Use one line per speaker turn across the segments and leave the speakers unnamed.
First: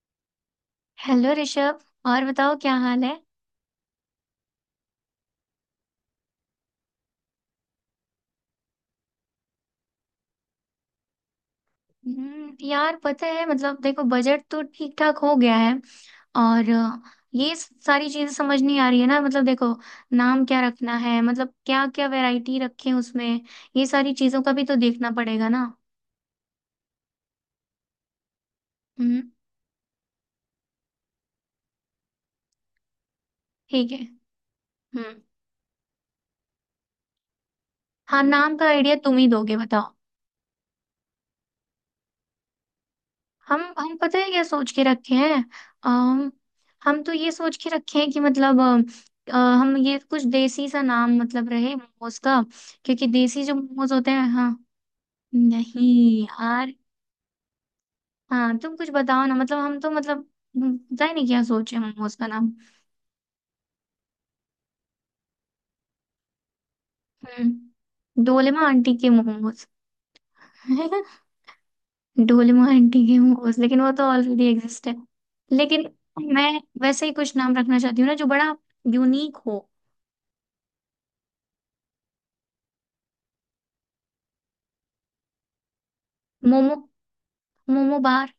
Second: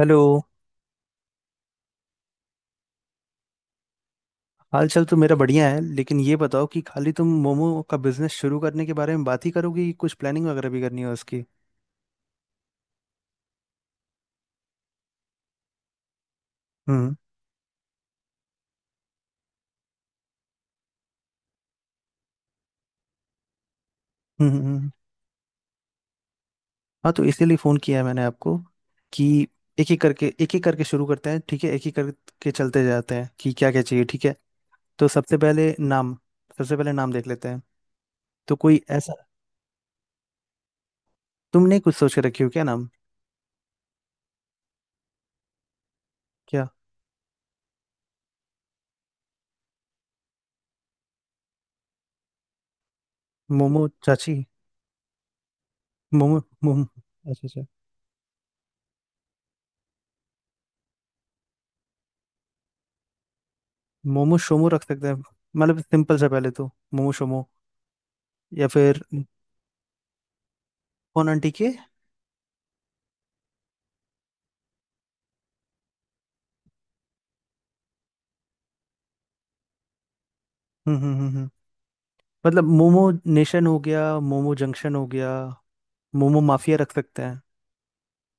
Hello.
Hello Rishabh. और बताओ क्या हाल है।
हाल चाल तो मेरा बढ़िया है, लेकिन ये बताओ कि खाली तुम मोमो का बिजनेस शुरू करने के बारे में बात ही करोगे कि कुछ प्लानिंग वगैरह भी करनी है उसकी।
यार पता है, मतलब देखो बजट तो ठीक ठाक हो गया है। और
हम्म
ये सारी चीजें समझ नहीं आ रही है ना, मतलब देखो नाम क्या रखना है, मतलब क्या क्या वैरायटी रखें उसमें? ये सारी चीजों
हम्म
का भी
हम्म।
तो
हम्म।
देखना पड़ेगा ना।
हाँ, तो इसीलिए फ़ोन किया है मैंने आपको
हम्म।
कि एक एक करके शुरू करते हैं। ठीक है, एक ही करके चलते जाते हैं कि क्या क्या
ठीक है।
चाहिए। ठीक है, तो
हम्म।
सबसे पहले नाम, देख लेते हैं।
हाँ, नाम
तो
का
कोई
आइडिया
ऐसा,
तुम ही दोगे, बताओ।
तुमने कुछ सोच के रखी हो क्या नाम?
हम पता है क्या सोच के रखे हैं। अम,
क्या
हम तो ये सोच के रखे हैं कि मतलब हम ये कुछ देसी सा नाम मतलब रहे मोमोज का। क्योंकि देसी जो
मोमो
मोमोज होते हैं।
चाची?
हाँ। नहीं
मोमो
यार।
मोमो अच्छा अच्छा,
हाँ, तुम कुछ बताओ ना, मतलब हम तो मतलब। पता ही नहीं क्या सोचे मोमोज का नाम।
मोमो शोमो रख सकते हैं। मतलब सिंपल सा, पहले तो मोमो शोमो,
डोलेमा
या
आंटी
फिर
के मोमोज। है ना?
कौन आंटी के?
डोलेमा आंटी के मोमोज, लेकिन वो तो ऑलरेडी एग्जिस्ट है। लेकिन मैं वैसे ही कुछ नाम रखना चाहती हूँ ना जो बड़ा यूनिक हो।
हम्म हम्म हम्म। मतलब मोमो नेशन हो गया, मोमो जंक्शन हो गया, मोमो
मोमो,
माफिया रख सकते हैं।
मोमो बार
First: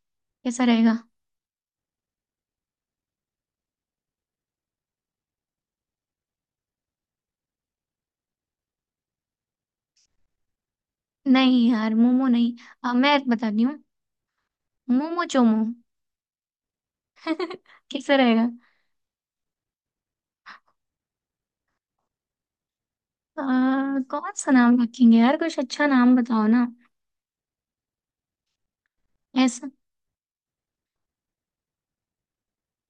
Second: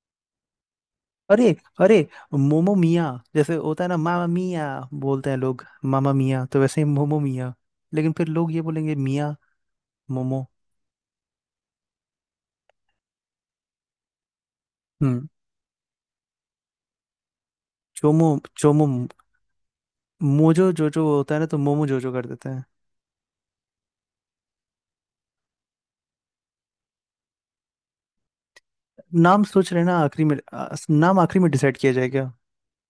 कैसा रहेगा?
अरे, अरे, मोमो मिया! जैसे होता है ना मामा मिया, बोलते हैं लोग मामा मिया, तो वैसे ही मोमो मिया। लेकिन फिर लोग ये बोलेंगे मिया मोमो।
नहीं यार, मोमो नहीं। मैं बताती हूँ। मोमो
हम्म।
चोमो। कैसा
चोमो,
रहेगा?
चोमो, मोजो जोजो होता है ना, तो मोमो जोजो कर देते हैं।
अ, कौन सा नाम रखेंगे यार, कुछ अच्छा नाम बताओ ना।
नाम
ऐसा।
सोच रहे हैं ना, आखिरी में नाम आखिरी में डिसाइड किया जाएगा।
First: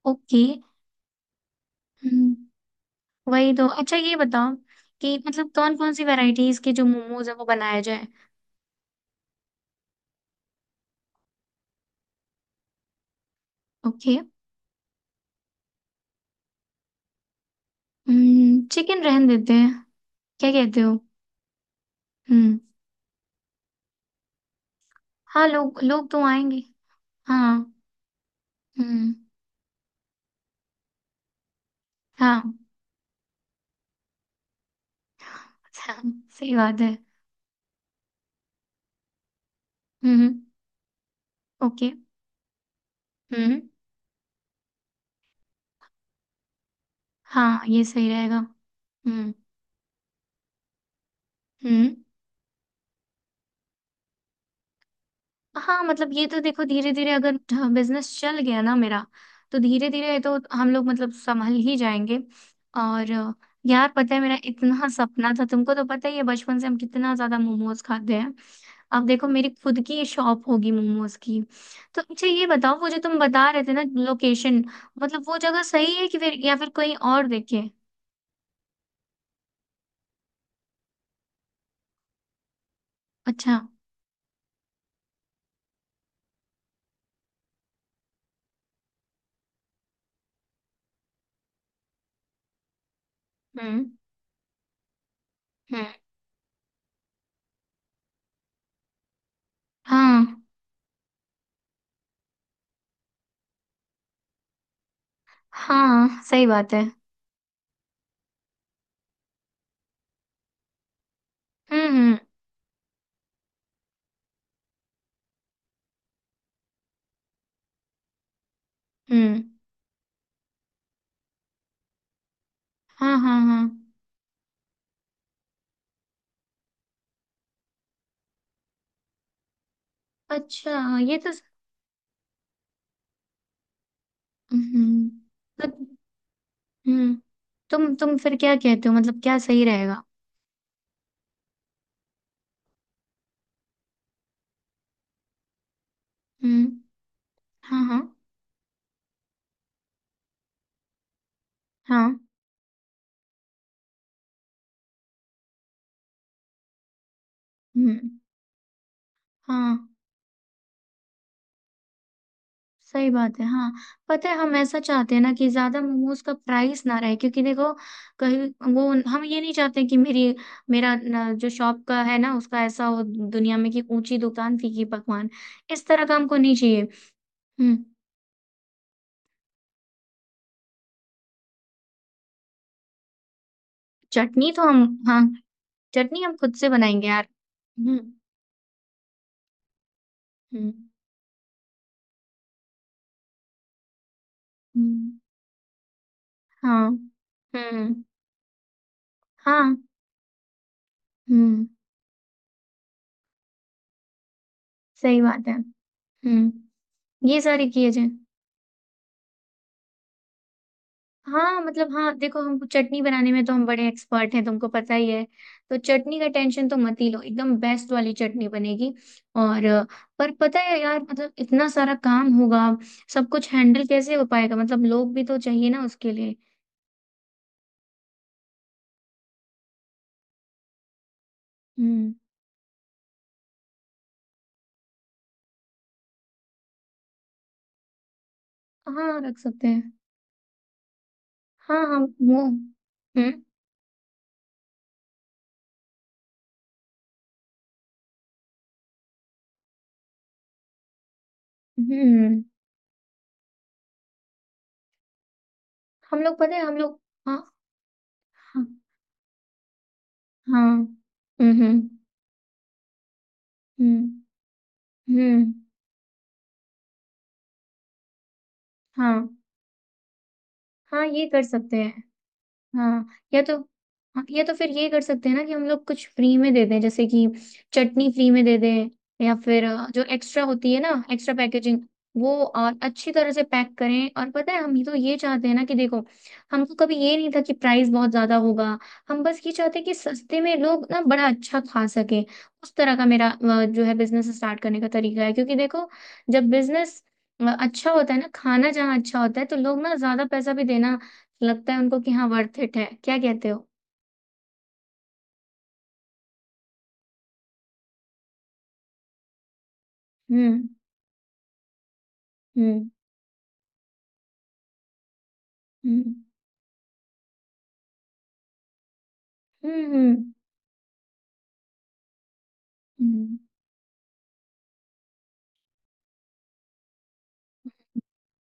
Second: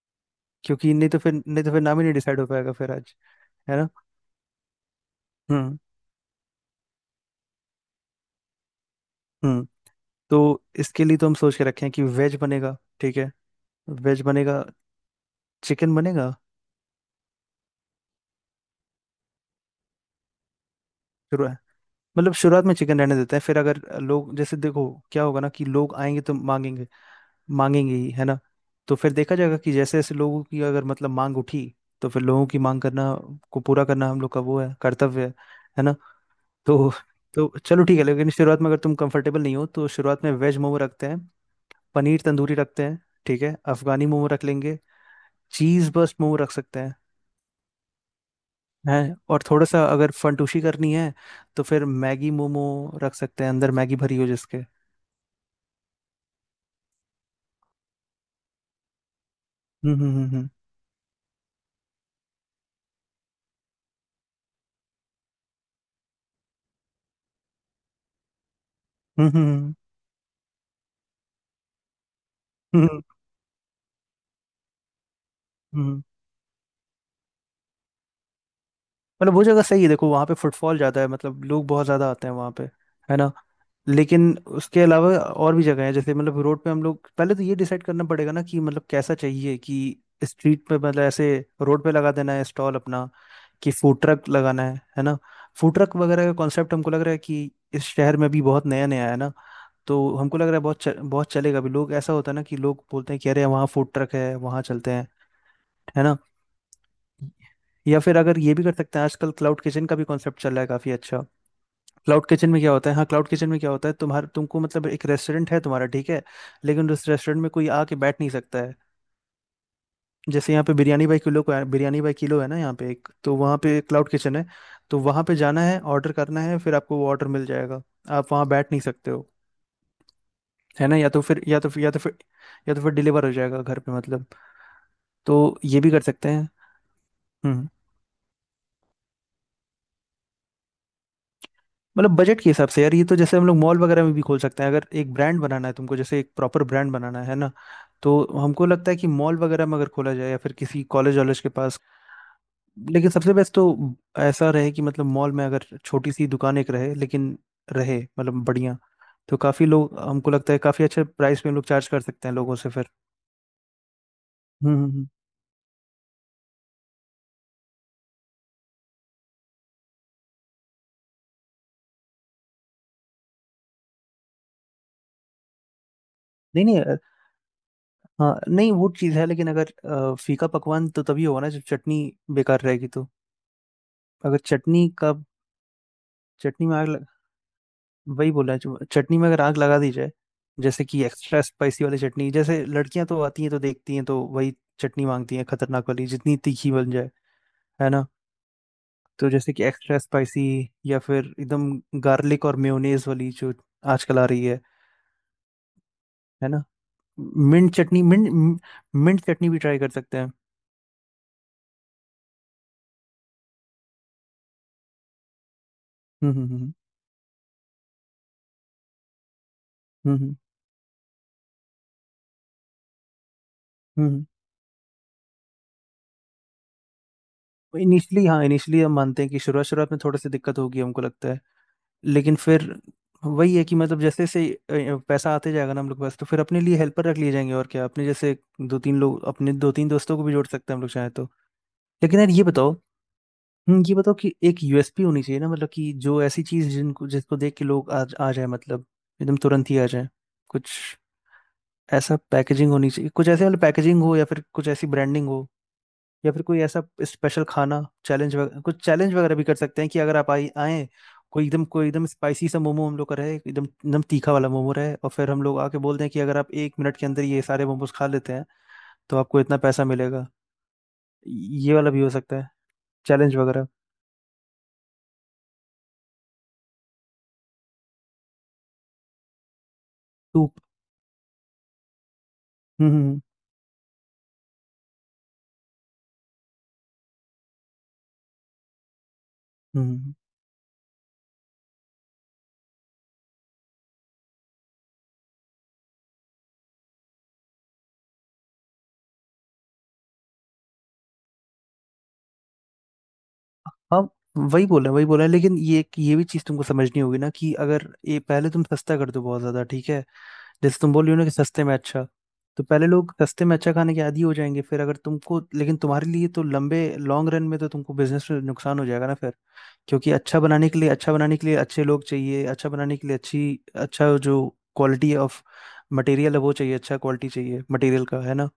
ओके।
क्योंकि नहीं तो फिर नाम ही नहीं डिसाइड हो
हम्म,
पाएगा फिर आज।
वही तो।
है ना?
अच्छा ये बताओ कि मतलब कौन
हम्म
कौन सी वैरायटीज के जो मोमोज है वो बनाया जाए।
हम्म। तो इसके लिए तो हम सोच के रखे हैं कि वेज बनेगा, ठीक है?
ओके।
वेज बनेगा, चिकन बनेगा।
चिकन रहन देते हैं, क्या कहते हो?
शुरू मतलब
हम्म।
शुरुआत में चिकन रहने देते हैं, फिर अगर लोग, जैसे देखो क्या होगा
हाँ,
ना कि
लोग
लोग
लोग
आएंगे
तो
तो
आएंगे।
मांगेंगे।
हाँ।
मांगेंगे ही, है ना? तो फिर
हम्म।
देखा जाएगा कि जैसे जैसे लोगों की अगर मतलब मांग उठी, तो फिर
हाँ।
लोगों की मांग करना को पूरा करना हम लोग का वो है, कर्तव्य है। है ना?
सही बात है।
तो तो चलो ठीक है, लेकिन शुरुआत में अगर तुम कंफर्टेबल नहीं हो तो शुरुआत
हम्म।
में वेज मोमो रखते हैं,
ओके।
पनीर तंदूरी रखते हैं, ठीक है?
हम्म।
अफगानी मोमो रख लेंगे, चीज बस्ट मोमो रख सकते हैं।
हाँ, ये सही रहेगा।
है?
हम्म।
और थोड़ा सा अगर फंटूशी करनी है तो फिर
हम्म।
मैगी मोमो रख सकते हैं, अंदर मैगी भरी हो जिसके।
हाँ मतलब ये तो देखो, धीरे धीरे अगर बिजनेस चल गया ना मेरा, तो धीरे
हम्म
धीरे
हम्म
तो
हम्म
हम लोग मतलब संभल ही जाएंगे। और यार पता है, मेरा इतना सपना था, तुमको तो पता ही है बचपन से हम कितना ज्यादा मोमोज खाते हैं। अब देखो,
हम्म
मेरी
हम्म
खुद की शॉप होगी मोमोज की। तो अच्छा ये बताओ,
हम्म, हम्म,
वो जो
हम्म।
तुम बता रहे थे ना लोकेशन, मतलब वो जगह सही
हम्म।
है कि फिर या फिर कोई और देखे?
मतलब वो जगह सही है, देखो वहाँ पे फुटफॉल ज़्यादा है, मतलब लोग बहुत ज़्यादा आते हैं वहाँ पे। है ना?
अच्छा।
लेकिन उसके अलावा और भी जगह है, जैसे मतलब रोड पे, हम लोग पहले तो ये डिसाइड करना पड़ेगा ना कि मतलब कैसा चाहिए कि स्ट्रीट पे, मतलब ऐसे रोड पे लगा देना है स्टॉल अपना, कि
हम्म।
फूड ट्रक लगाना है। है ना? Food
hmm.
ट्रक वगैरह का कॉन्सेप्ट हमको लग रहा है कि इस शहर में भी बहुत नया नया है, ना? तो
हाँ।
हमको लग रहा है बहुत बहुत चलेगा अभी। लोग, ऐसा होता है ना कि लोग बोलते हैं कि अरे वहाँ फूड ट्रक है, वहाँ चलते हैं। है ना?
हाँ सही बात है।
या फिर अगर ये भी कर सकते हैं, आजकल क्लाउड किचन का भी कॉन्सेप्ट चल रहा है काफी अच्छा।
हम्म। हम्म।
क्लाउड किचन में क्या होता है, हाँ, क्लाउड किचन में क्या होता है, तुम्हारे तुमको मतलब एक रेस्टोरेंट है तुम्हारा, ठीक है? लेकिन उस रेस्टोरेंट में कोई आके बैठ नहीं सकता है।
हम्म।
जैसे यहाँ पे बिरयानी बाई किलो को, बिरयानी बाई किलो है ना यहाँ पे एक,
हाँ,
तो
हाँ, हाँ।
वहाँ पे क्लाउड किचन है। तो वहाँ पे जाना है, ऑर्डर करना है, फिर आपको वो ऑर्डर मिल जाएगा, आप वहाँ बैठ नहीं सकते हो।
अच्छा।
है ना? या
ये
तो
तो।
फिर या तो फिर या तो फिर या तो फिर डिलीवर हो जाएगा घर पे, मतलब।
हम्म।
तो ये भी
मतलब।
कर सकते हैं।
हम्म।
हम्म।
तुम फिर क्या कहते हो, मतलब क्या सही रहेगा?
मतलब बजट के हिसाब से यार, ये तो जैसे हम लोग मॉल वगैरह में भी खोल सकते हैं, अगर एक ब्रांड बनाना है तुमको, जैसे एक प्रॉपर
हम्म।
ब्रांड बनाना है ना।
हाँ, हाँ।
तो हमको लगता है कि मॉल वगैरह में अगर खोला जाए, या फिर किसी कॉलेज वॉलेज के पास।
हाँ।
लेकिन सबसे बेस्ट तो ऐसा रहे कि मतलब मॉल में अगर छोटी सी दुकान एक रहे, लेकिन रहे
हम्म।
मतलब बढ़िया। तो काफ़ी
हाँ
लोग, हमको लगता है काफ़ी अच्छे प्राइस पे हम लोग चार्ज कर सकते हैं लोगों से फिर।
सही बात है, हाँ। पता है, हम
हम्म
ऐसा
हम्म, हम्म।
चाहते हैं ना कि ज्यादा मोमोज का प्राइस ना रहे, क्योंकि देखो कहीं वो, हम ये नहीं चाहते कि मेरी, मेरा न, जो शॉप का है ना, उसका ऐसा हो दुनिया में कि ऊंची दुकान फीकी पकवान। इस तरह का हमको नहीं
नहीं नहीं,
चाहिए। हम्म।
हाँ नहीं वो चीज़ है लेकिन अगर फीका पकवान तो तभी होगा ना जब चटनी बेकार रहेगी तो। अगर
चटनी तो हम।
चटनी का,
हाँ। चटनी हम खुद
चटनी
से
में आग लग,
बनाएंगे यार। हम्म,
वही बोला है जो, चटनी में अगर आग लगा दी जाए,
हम्म,
जैसे कि एक्स्ट्रा स्पाइसी वाली चटनी, जैसे लड़कियां तो आती हैं, तो देखती हैं तो वही चटनी
हम्म।
मांगती हैं, खतरनाक वाली, जितनी तीखी
हाँ।
बन जाए। है
हम्म।
ना? तो जैसे कि
हाँ।
एक्स्ट्रा स्पाइसी, या फिर
हम्म।
एकदम गार्लिक और मेयोनेज वाली जो आजकल आ रही है।
सही बात है।
है
हम्म।
ना?
ये सारी
मिंट
किए
चटनी,
जाए।
मिंट मिंट चटनी भी ट्राई कर सकते हैं।
हाँ मतलब हाँ, देखो हमको चटनी बनाने में तो हम बड़े एक्सपर्ट हैं, तुमको पता ही है। तो चटनी का
हम्म हम्म
टेंशन
हम्म
तो मत ही लो, एकदम बेस्ट वाली चटनी बनेगी। और
हम्म
पर
हम्म
पता है यार, मतलब इतना सारा काम होगा, सब कुछ हैंडल
हम्म,
कैसे हो
हम्म।
पाएगा? मतलब लोग भी तो चाहिए ना उसके लिए।
इनिशियली, हाँ इनिशियली हम मानते हैं कि शुरुआत, शुरुआत में थोड़ी सी दिक्कत होगी, हमको लगता है।
हम्म।
लेकिन फिर वही है कि मतलब जैसे जैसे पैसा आते जाएगा ना हम लोग के पास, तो फिर अपने लिए हेल्पर रख लिए जाएंगे, और क्या, अपने जैसे दो तीन
हाँ,
लोग,
रख
अपने
सकते
दो तीन
हैं।
दोस्तों को भी जोड़ सकते हैं हम लोग चाहे तो।
हाँ, हाँ।
लेकिन यार
वो,
ये बताओ,
हम्म।
ये बताओ कि एक यूएसपी होनी चाहिए ना, मतलब कि जो ऐसी चीज जिनको जिसको देख के लोग आ जाए, मतलब एकदम तुरंत ही आ जाए। कुछ ऐसा
हम्म
पैकेजिंग होनी चाहिए, कुछ ऐसे वाला पैकेजिंग हो, या फिर कुछ ऐसी ब्रांडिंग हो,
हम
या
लोग
फिर
पता
कोई
है, हम
ऐसा
लोग। हाँ,
स्पेशल खाना चैलेंज वगैरह,
हाँ,
कुछ चैलेंज वगैरह भी कर सकते हैं कि अगर आप आए
हाँ।
आए, कोई
हम्म,
एकदम,
हम्म,
स्पाइसी सा मोमो हम लोग का रहे, एकदम, एकदम
हम्म,
तीखा वाला मोमो रहे, और फिर हम
हम्म।
लोग आके बोल दें कि अगर आप एक मिनट के अंदर ये सारे मोमोज खा लेते हैं,
हाँ।
तो आपको इतना पैसा मिलेगा।
हाँ, ये कर
ये
सकते
वाला भी
हैं।
हो सकता है,
हाँ।
चैलेंज
या तो।
वगैरह।
हाँ, या तो फिर ये कर सकते हैं ना कि हम लोग कुछ फ्री में दे दें, जैसे कि चटनी फ्री में दे दें। या फिर जो एक्स्ट्रा
टू,
होती है ना, एक्स्ट्रा पैकेजिंग वो और
हम्म हम्म
अच्छी
हम्म।
तरह से पैक करें। और पता है, हम ये तो ये चाहते हैं ना कि देखो, हमको कभी ये नहीं था कि प्राइस बहुत ज्यादा होगा। हम बस ये चाहते हैं
हम्म,
कि
हम्म।
सस्ते में लोग ना बड़ा अच्छा खा सके। उस तरह का मेरा जो है बिजनेस स्टार्ट करने का तरीका है, क्योंकि देखो जब बिजनेस अच्छा होता है ना, खाना जहाँ अच्छा होता है तो लोग ना ज्यादा पैसा भी देना, लगता है उनको कि हाँ वर्थ इट है। क्या कहते हो?
हाँ वही बोल रहे हैं, लेकिन ये भी चीज़ तुमको समझनी होगी ना कि अगर ये, पहले तुम सस्ता कर दो बहुत ज़्यादा, ठीक है?
हम्म,
जैसे तुम बोल रही हो ना कि सस्ते में अच्छा, तो पहले
हम्म,
लोग सस्ते में अच्छा खाने के आदी हो जाएंगे, फिर अगर तुमको, लेकिन तुम्हारे
हम्म,
लिए तो लंबे लॉन्ग रन में तो तुमको बिजनेस में नुकसान हो जाएगा ना फिर।
हम्म,
क्योंकि
हम्म,
अच्छा बनाने के लिए, अच्छे लोग चाहिए, अच्छा बनाने के लिए
हम्म,
अच्छी, अच्छा जो क्वालिटी ऑफ मटेरियल है वो चाहिए, अच्छा क्वालिटी चाहिए मटेरियल का। है ना?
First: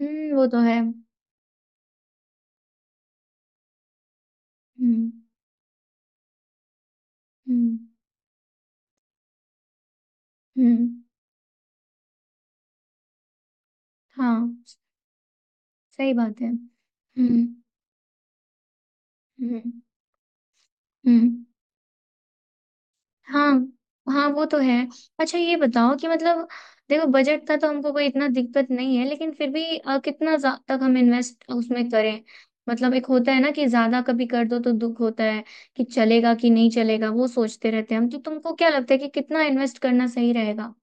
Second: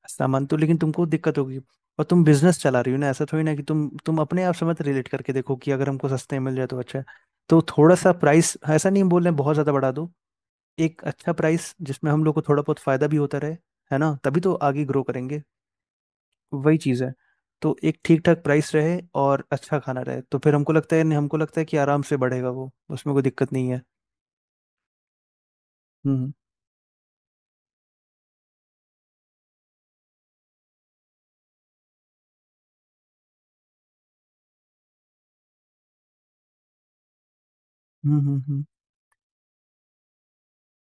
हम्म। वो
सामान तो,
तो
लेकिन
है।
तुमको दिक्कत होगी। और तुम बिजनेस चला रही हो ना, ऐसा थोड़ी ना कि तुम अपने आप से मत रिलेट
हम्म,
करके देखो कि अगर हमको सस्ते में मिल जाए तो अच्छा है। तो
हम्म,
थोड़ा सा प्राइस, ऐसा नहीं बोल रहे हैं बहुत ज़्यादा बढ़ा दो,
हम्म।
एक अच्छा प्राइस जिसमें हम लोग को थोड़ा बहुत फायदा भी होता रहे। है ना,
हाँ
तभी तो आगे ग्रो करेंगे।
सही बात है।
वही चीज़ है।
हम्म,
तो एक ठीक ठाक प्राइस रहे और अच्छा
हम्म,
खाना रहे, तो फिर हमको लगता है, नहीं हमको
हम्म।
लगता है कि आराम से बढ़ेगा वो, उसमें कोई
हाँ,
दिक्कत नहीं है।
हाँ, वो तो है। अच्छा ये बताओ कि
हम्म
मतलब देखो बजट का तो हमको कोई इतना दिक्कत नहीं है, लेकिन फिर भी कितना तक हम इन्वेस्ट उसमें करें। मतलब एक होता है ना कि ज्यादा कभी कर दो तो दुख होता है कि चलेगा कि नहीं चलेगा, वो सोचते रहते हैं हम, तो
हम्म हम्म
तुमको
हम्म
क्या लगता है कि कितना इन्वेस्ट करना सही रहेगा?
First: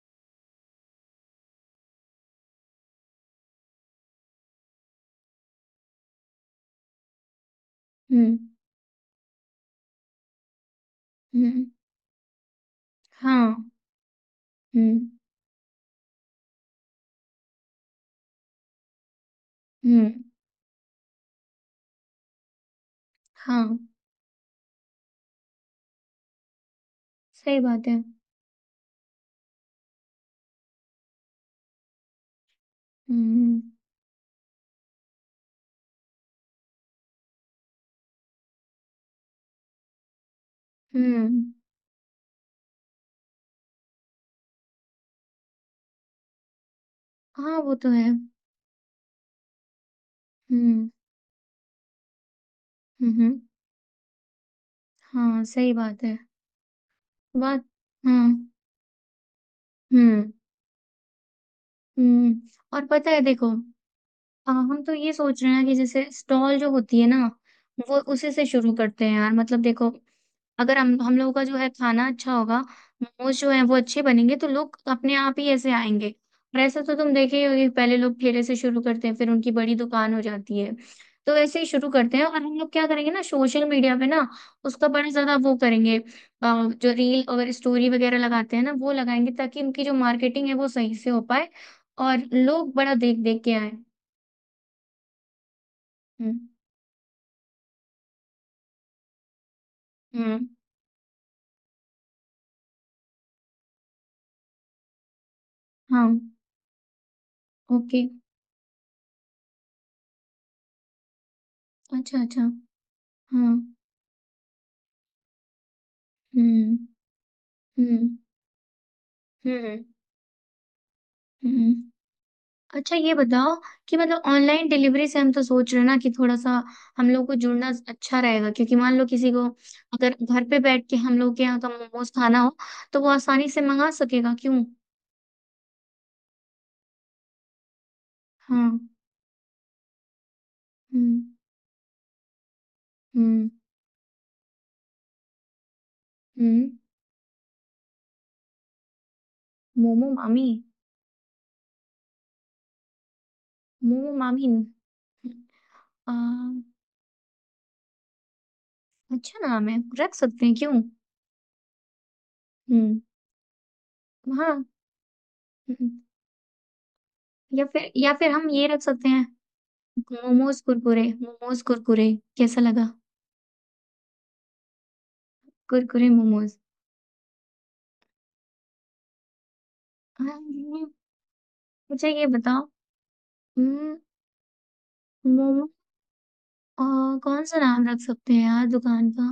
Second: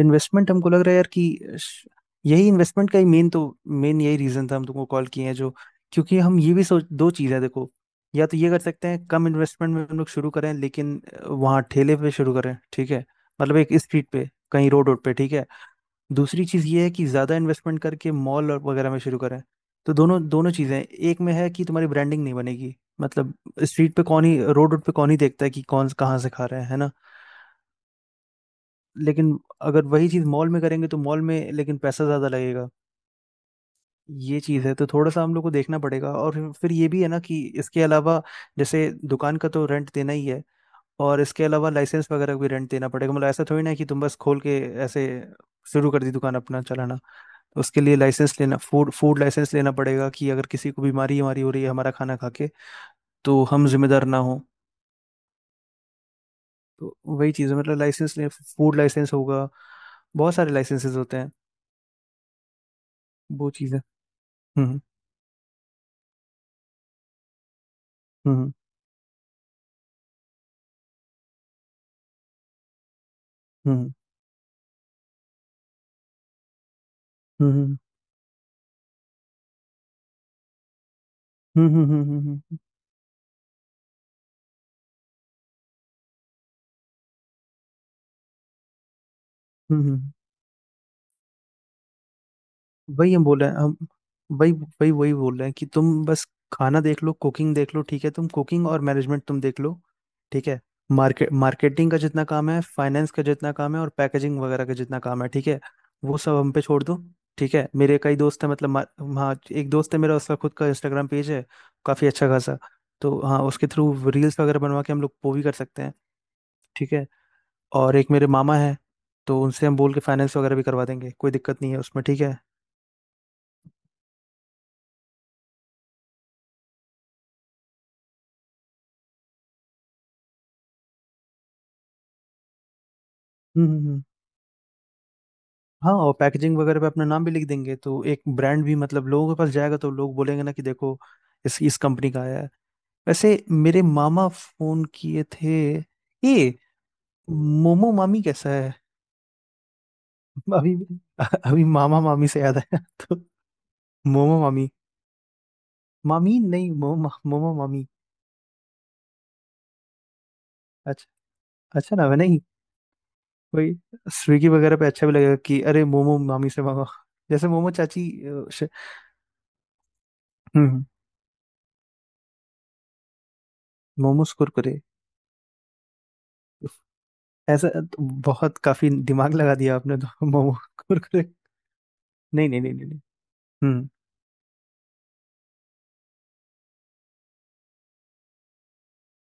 इन्वेस्टमेंट हमको लग रहा है यार कि श- यही इन्वेस्टमेंट का ही मेन तो, मेन यही रीजन था हम तुमको कॉल किए हैं जो। क्योंकि हम ये भी सोच, दो चीज़ है देखो, या तो
हम्म,
ये कर सकते हैं कम इन्वेस्टमेंट में हम लोग शुरू करें, लेकिन वहाँ
हम्म।
ठेले पे शुरू करें, ठीक है?
हाँ।
मतलब एक स्ट्रीट पे, कहीं रोड,
हम्म,
रोड पे ठीक है। दूसरी चीज़ ये है कि ज़्यादा इन्वेस्टमेंट करके मॉल और वगैरह में शुरू करें। तो
हम्म।
दोनों दोनों चीज़ें हैं। एक में है कि तुम्हारी ब्रांडिंग नहीं बनेगी, मतलब
हाँ
स्ट्रीट पे कौन ही, रोड, रोड पे कौन ही देखता है कि कौन कहाँ से खा रहा है। है ना?
सही बात है।
लेकिन अगर वही चीज़ मॉल में करेंगे तो मॉल में लेकिन पैसा ज़्यादा लगेगा।
हम्म,
ये चीज़ है, तो थोड़ा सा हम लोग को देखना पड़ेगा। और फिर, ये भी है ना कि इसके अलावा, जैसे दुकान का तो रेंट देना ही है, और
हम्म।
इसके अलावा लाइसेंस वगैरह भी रेंट देना पड़ेगा। मतलब ऐसा थोड़ी ना है कि तुम बस खोल के ऐसे शुरू कर दी दुकान, अपना चलाना।
हाँ, वो
उसके
तो
लिए
है।
लाइसेंस लेना, फूड फूड लाइसेंस लेना पड़ेगा, कि अगर किसी को
हम्म,
बीमारी हमारी हो रही है हमारा खाना खा के,
हम्म, हम्म।
तो हम जिम्मेदार ना हो।
हाँ सही बात है,
तो वही चीज़ है,
बात
मतलब लाइसेंस
हाँ।
ले, फूड लाइसेंस होगा।
हुँ,
बहुत सारे लाइसेंसेस होते हैं,
हुँ। और पता है देखो,
वो चीज़ें। हम्म
हम तो ये सोच रहे हैं कि जैसे स्टॉल जो होती है ना, वो उसी से
हम्म
शुरू करते हैं यार, मतलब देखो अगर हम लोगों का जो है खाना अच्छा होगा, मोमोज जो है वो
हम्म
अच्छे बनेंगे, तो लोग अपने आप ही ऐसे आएंगे। और ऐसा तो तुम देखे ही होगे,
हम्म
पहले लोग ठेले से शुरू करते हैं फिर उनकी बड़ी दुकान हो जाती है। तो ऐसे ही
हम्म हम्म
शुरू
हम्म
करते
हम्म
हैं।
हम्म
और हम
हम्म
लोग क्या करेंगे ना, सोशल मीडिया पे ना उसका बड़ा ज्यादा वो करेंगे। जो रील और स्टोरी वगैरह लगाते हैं ना, वो लगाएंगे ताकि
हम्म,
उनकी जो
हम्म,
मार्केटिंग है वो सही से हो पाए। और लोग बड़ा
वही
देख
हम बोल
देख
रहे
के
हैं,
आए।
हम वही, वही वही बोल रहे हैं कि तुम बस
हुँ,
खाना देख लो, कुकिंग देख लो, ठीक है? तुम कुकिंग और मैनेजमेंट तुम देख लो,
हुँ,
ठीक है? मार्केट, मार्केटिंग का जितना काम है, फाइनेंस का जितना काम है, और पैकेजिंग वगैरह का जितना काम है, ठीक है,
हाँ,
वो सब हम पे छोड़ दो। ठीक है, मेरे
ओके,
कई दोस्त हैं, मतलब हाँ एक दोस्त है मेरा, उसका खुद का इंस्टाग्राम पेज है, काफ़ी
अच्छा,
अच्छा
अच्छा,
खासा। तो हाँ,
हाँ,
उसके थ्रू रील्स वगैरह बनवा के हम लोग वो भी कर सकते हैं,
हुँ,
ठीक है? और एक
हुँ,
मेरे मामा है, तो उनसे हम
हुँ,
बोल के फाइनेंस वगैरह भी करवा देंगे, कोई दिक्कत नहीं
हुँ।
है उसमें, ठीक है?
अच्छा ये बताओ कि मतलब ऑनलाइन डिलीवरी से हम तो सोच रहे हैं ना कि थोड़ा-सा हम लोग को जुड़ना अच्छा रहेगा, क्योंकि मान लो किसी को अगर घर पे बैठ के हम लोग के यहाँ का मोमोज़ खाना हो, तो वो आसानी से
हम्म हम्म,
मँगा
हम्म।
सकेगा, क्यों?
हाँ, और पैकेजिंग वगैरह पे अपना नाम भी लिख देंगे, तो एक ब्रांड
हाँ,
भी मतलब लोगों के पास जाएगा, तो लोग बोलेंगे ना कि देखो
हुँ,
इस कंपनी का आया है। वैसे
हुँ,
मेरे मामा फोन किए थे,
हुँ।
ये मोमो मामी कैसा है?
मोमो मामी,
अभी, मामा मामी से याद आया। तो
मोमो
मोमो
मामी।
मामी।
अ,
मामी नहीं, मोमो, मामी।
अच्छा नाम है, रख सकते हैं, क्यों?
अच्छा, अच्छा नाम है नहीं?
हुँ।
वही स्विगी
हाँ।
वगैरह पे अच्छा भी लगेगा कि अरे
हम्म।
मोमो मामी से मांगो, जैसे
या
मोमो
फिर
चाची।
या फिर
अ,
हम
श-
ये रख सकते हैं, मोमोज
हम्म,
कुरकुरे, मोमोज कुरकुरे, कैसा लगा?
मोमोज कुरकुरे,
कुरकुरे मोमोज।
ऐसा तो बहुत काफी दिमाग लगा दिया आपने तो।
हाँ,
मोमो
ये-
कुरकुरे?
मुझे ये
नहीं नहीं
बताओ।
नहीं नहीं नहीं। हम्म।
हम्म, मोमो, अ, कौन सा नाम रख सकते हैं यार दुकान का?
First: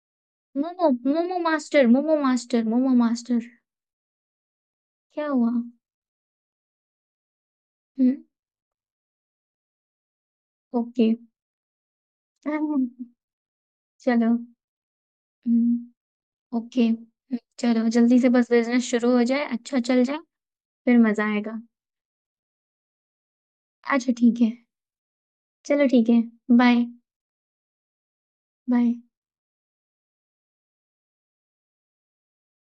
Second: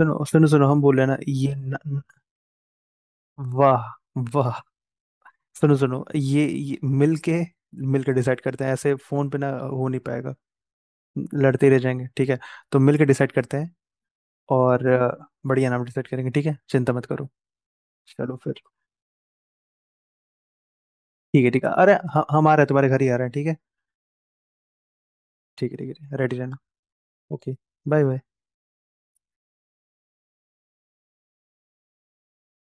सुनो सुनो सुनो, हम
मोमो,
बोल रहे हैं ना,
मोमो
ये न,
मास्टर,
न-
मोमो मास्टर, मोमो मास्टर।
वाह, वाह।
क्या हुआ?
सुनो सुनो, ये मिल के,
हम्म।
डिसाइड करते हैं, ऐसे फोन पे ना हो नहीं पाएगा,
ओके।
लड़ते रह जाएंगे, ठीक है? तो
हम्म,
मिल के डिसाइड करते हैं,
चलो।
और बढ़िया नाम डिसाइड
हम्म।
करेंगे, ठीक है,
ओके,
चिंता मत करो।
चलो जल्दी से
चलो
बस
फिर,
बिजनेस शुरू हो जाए, अच्छा चल जाए। फिर मजा
ठीक है
आएगा।
ठीक है, अरे हम आ रहे हैं, तुम्हारे घर ही आ रहे हैं, ठीक है?
अच्छा ठीक है।
ठीक है
चलो
ठीक
ठीक है।
है, रेडी रहना।
Bye.
Okay, bye bye.
Bye.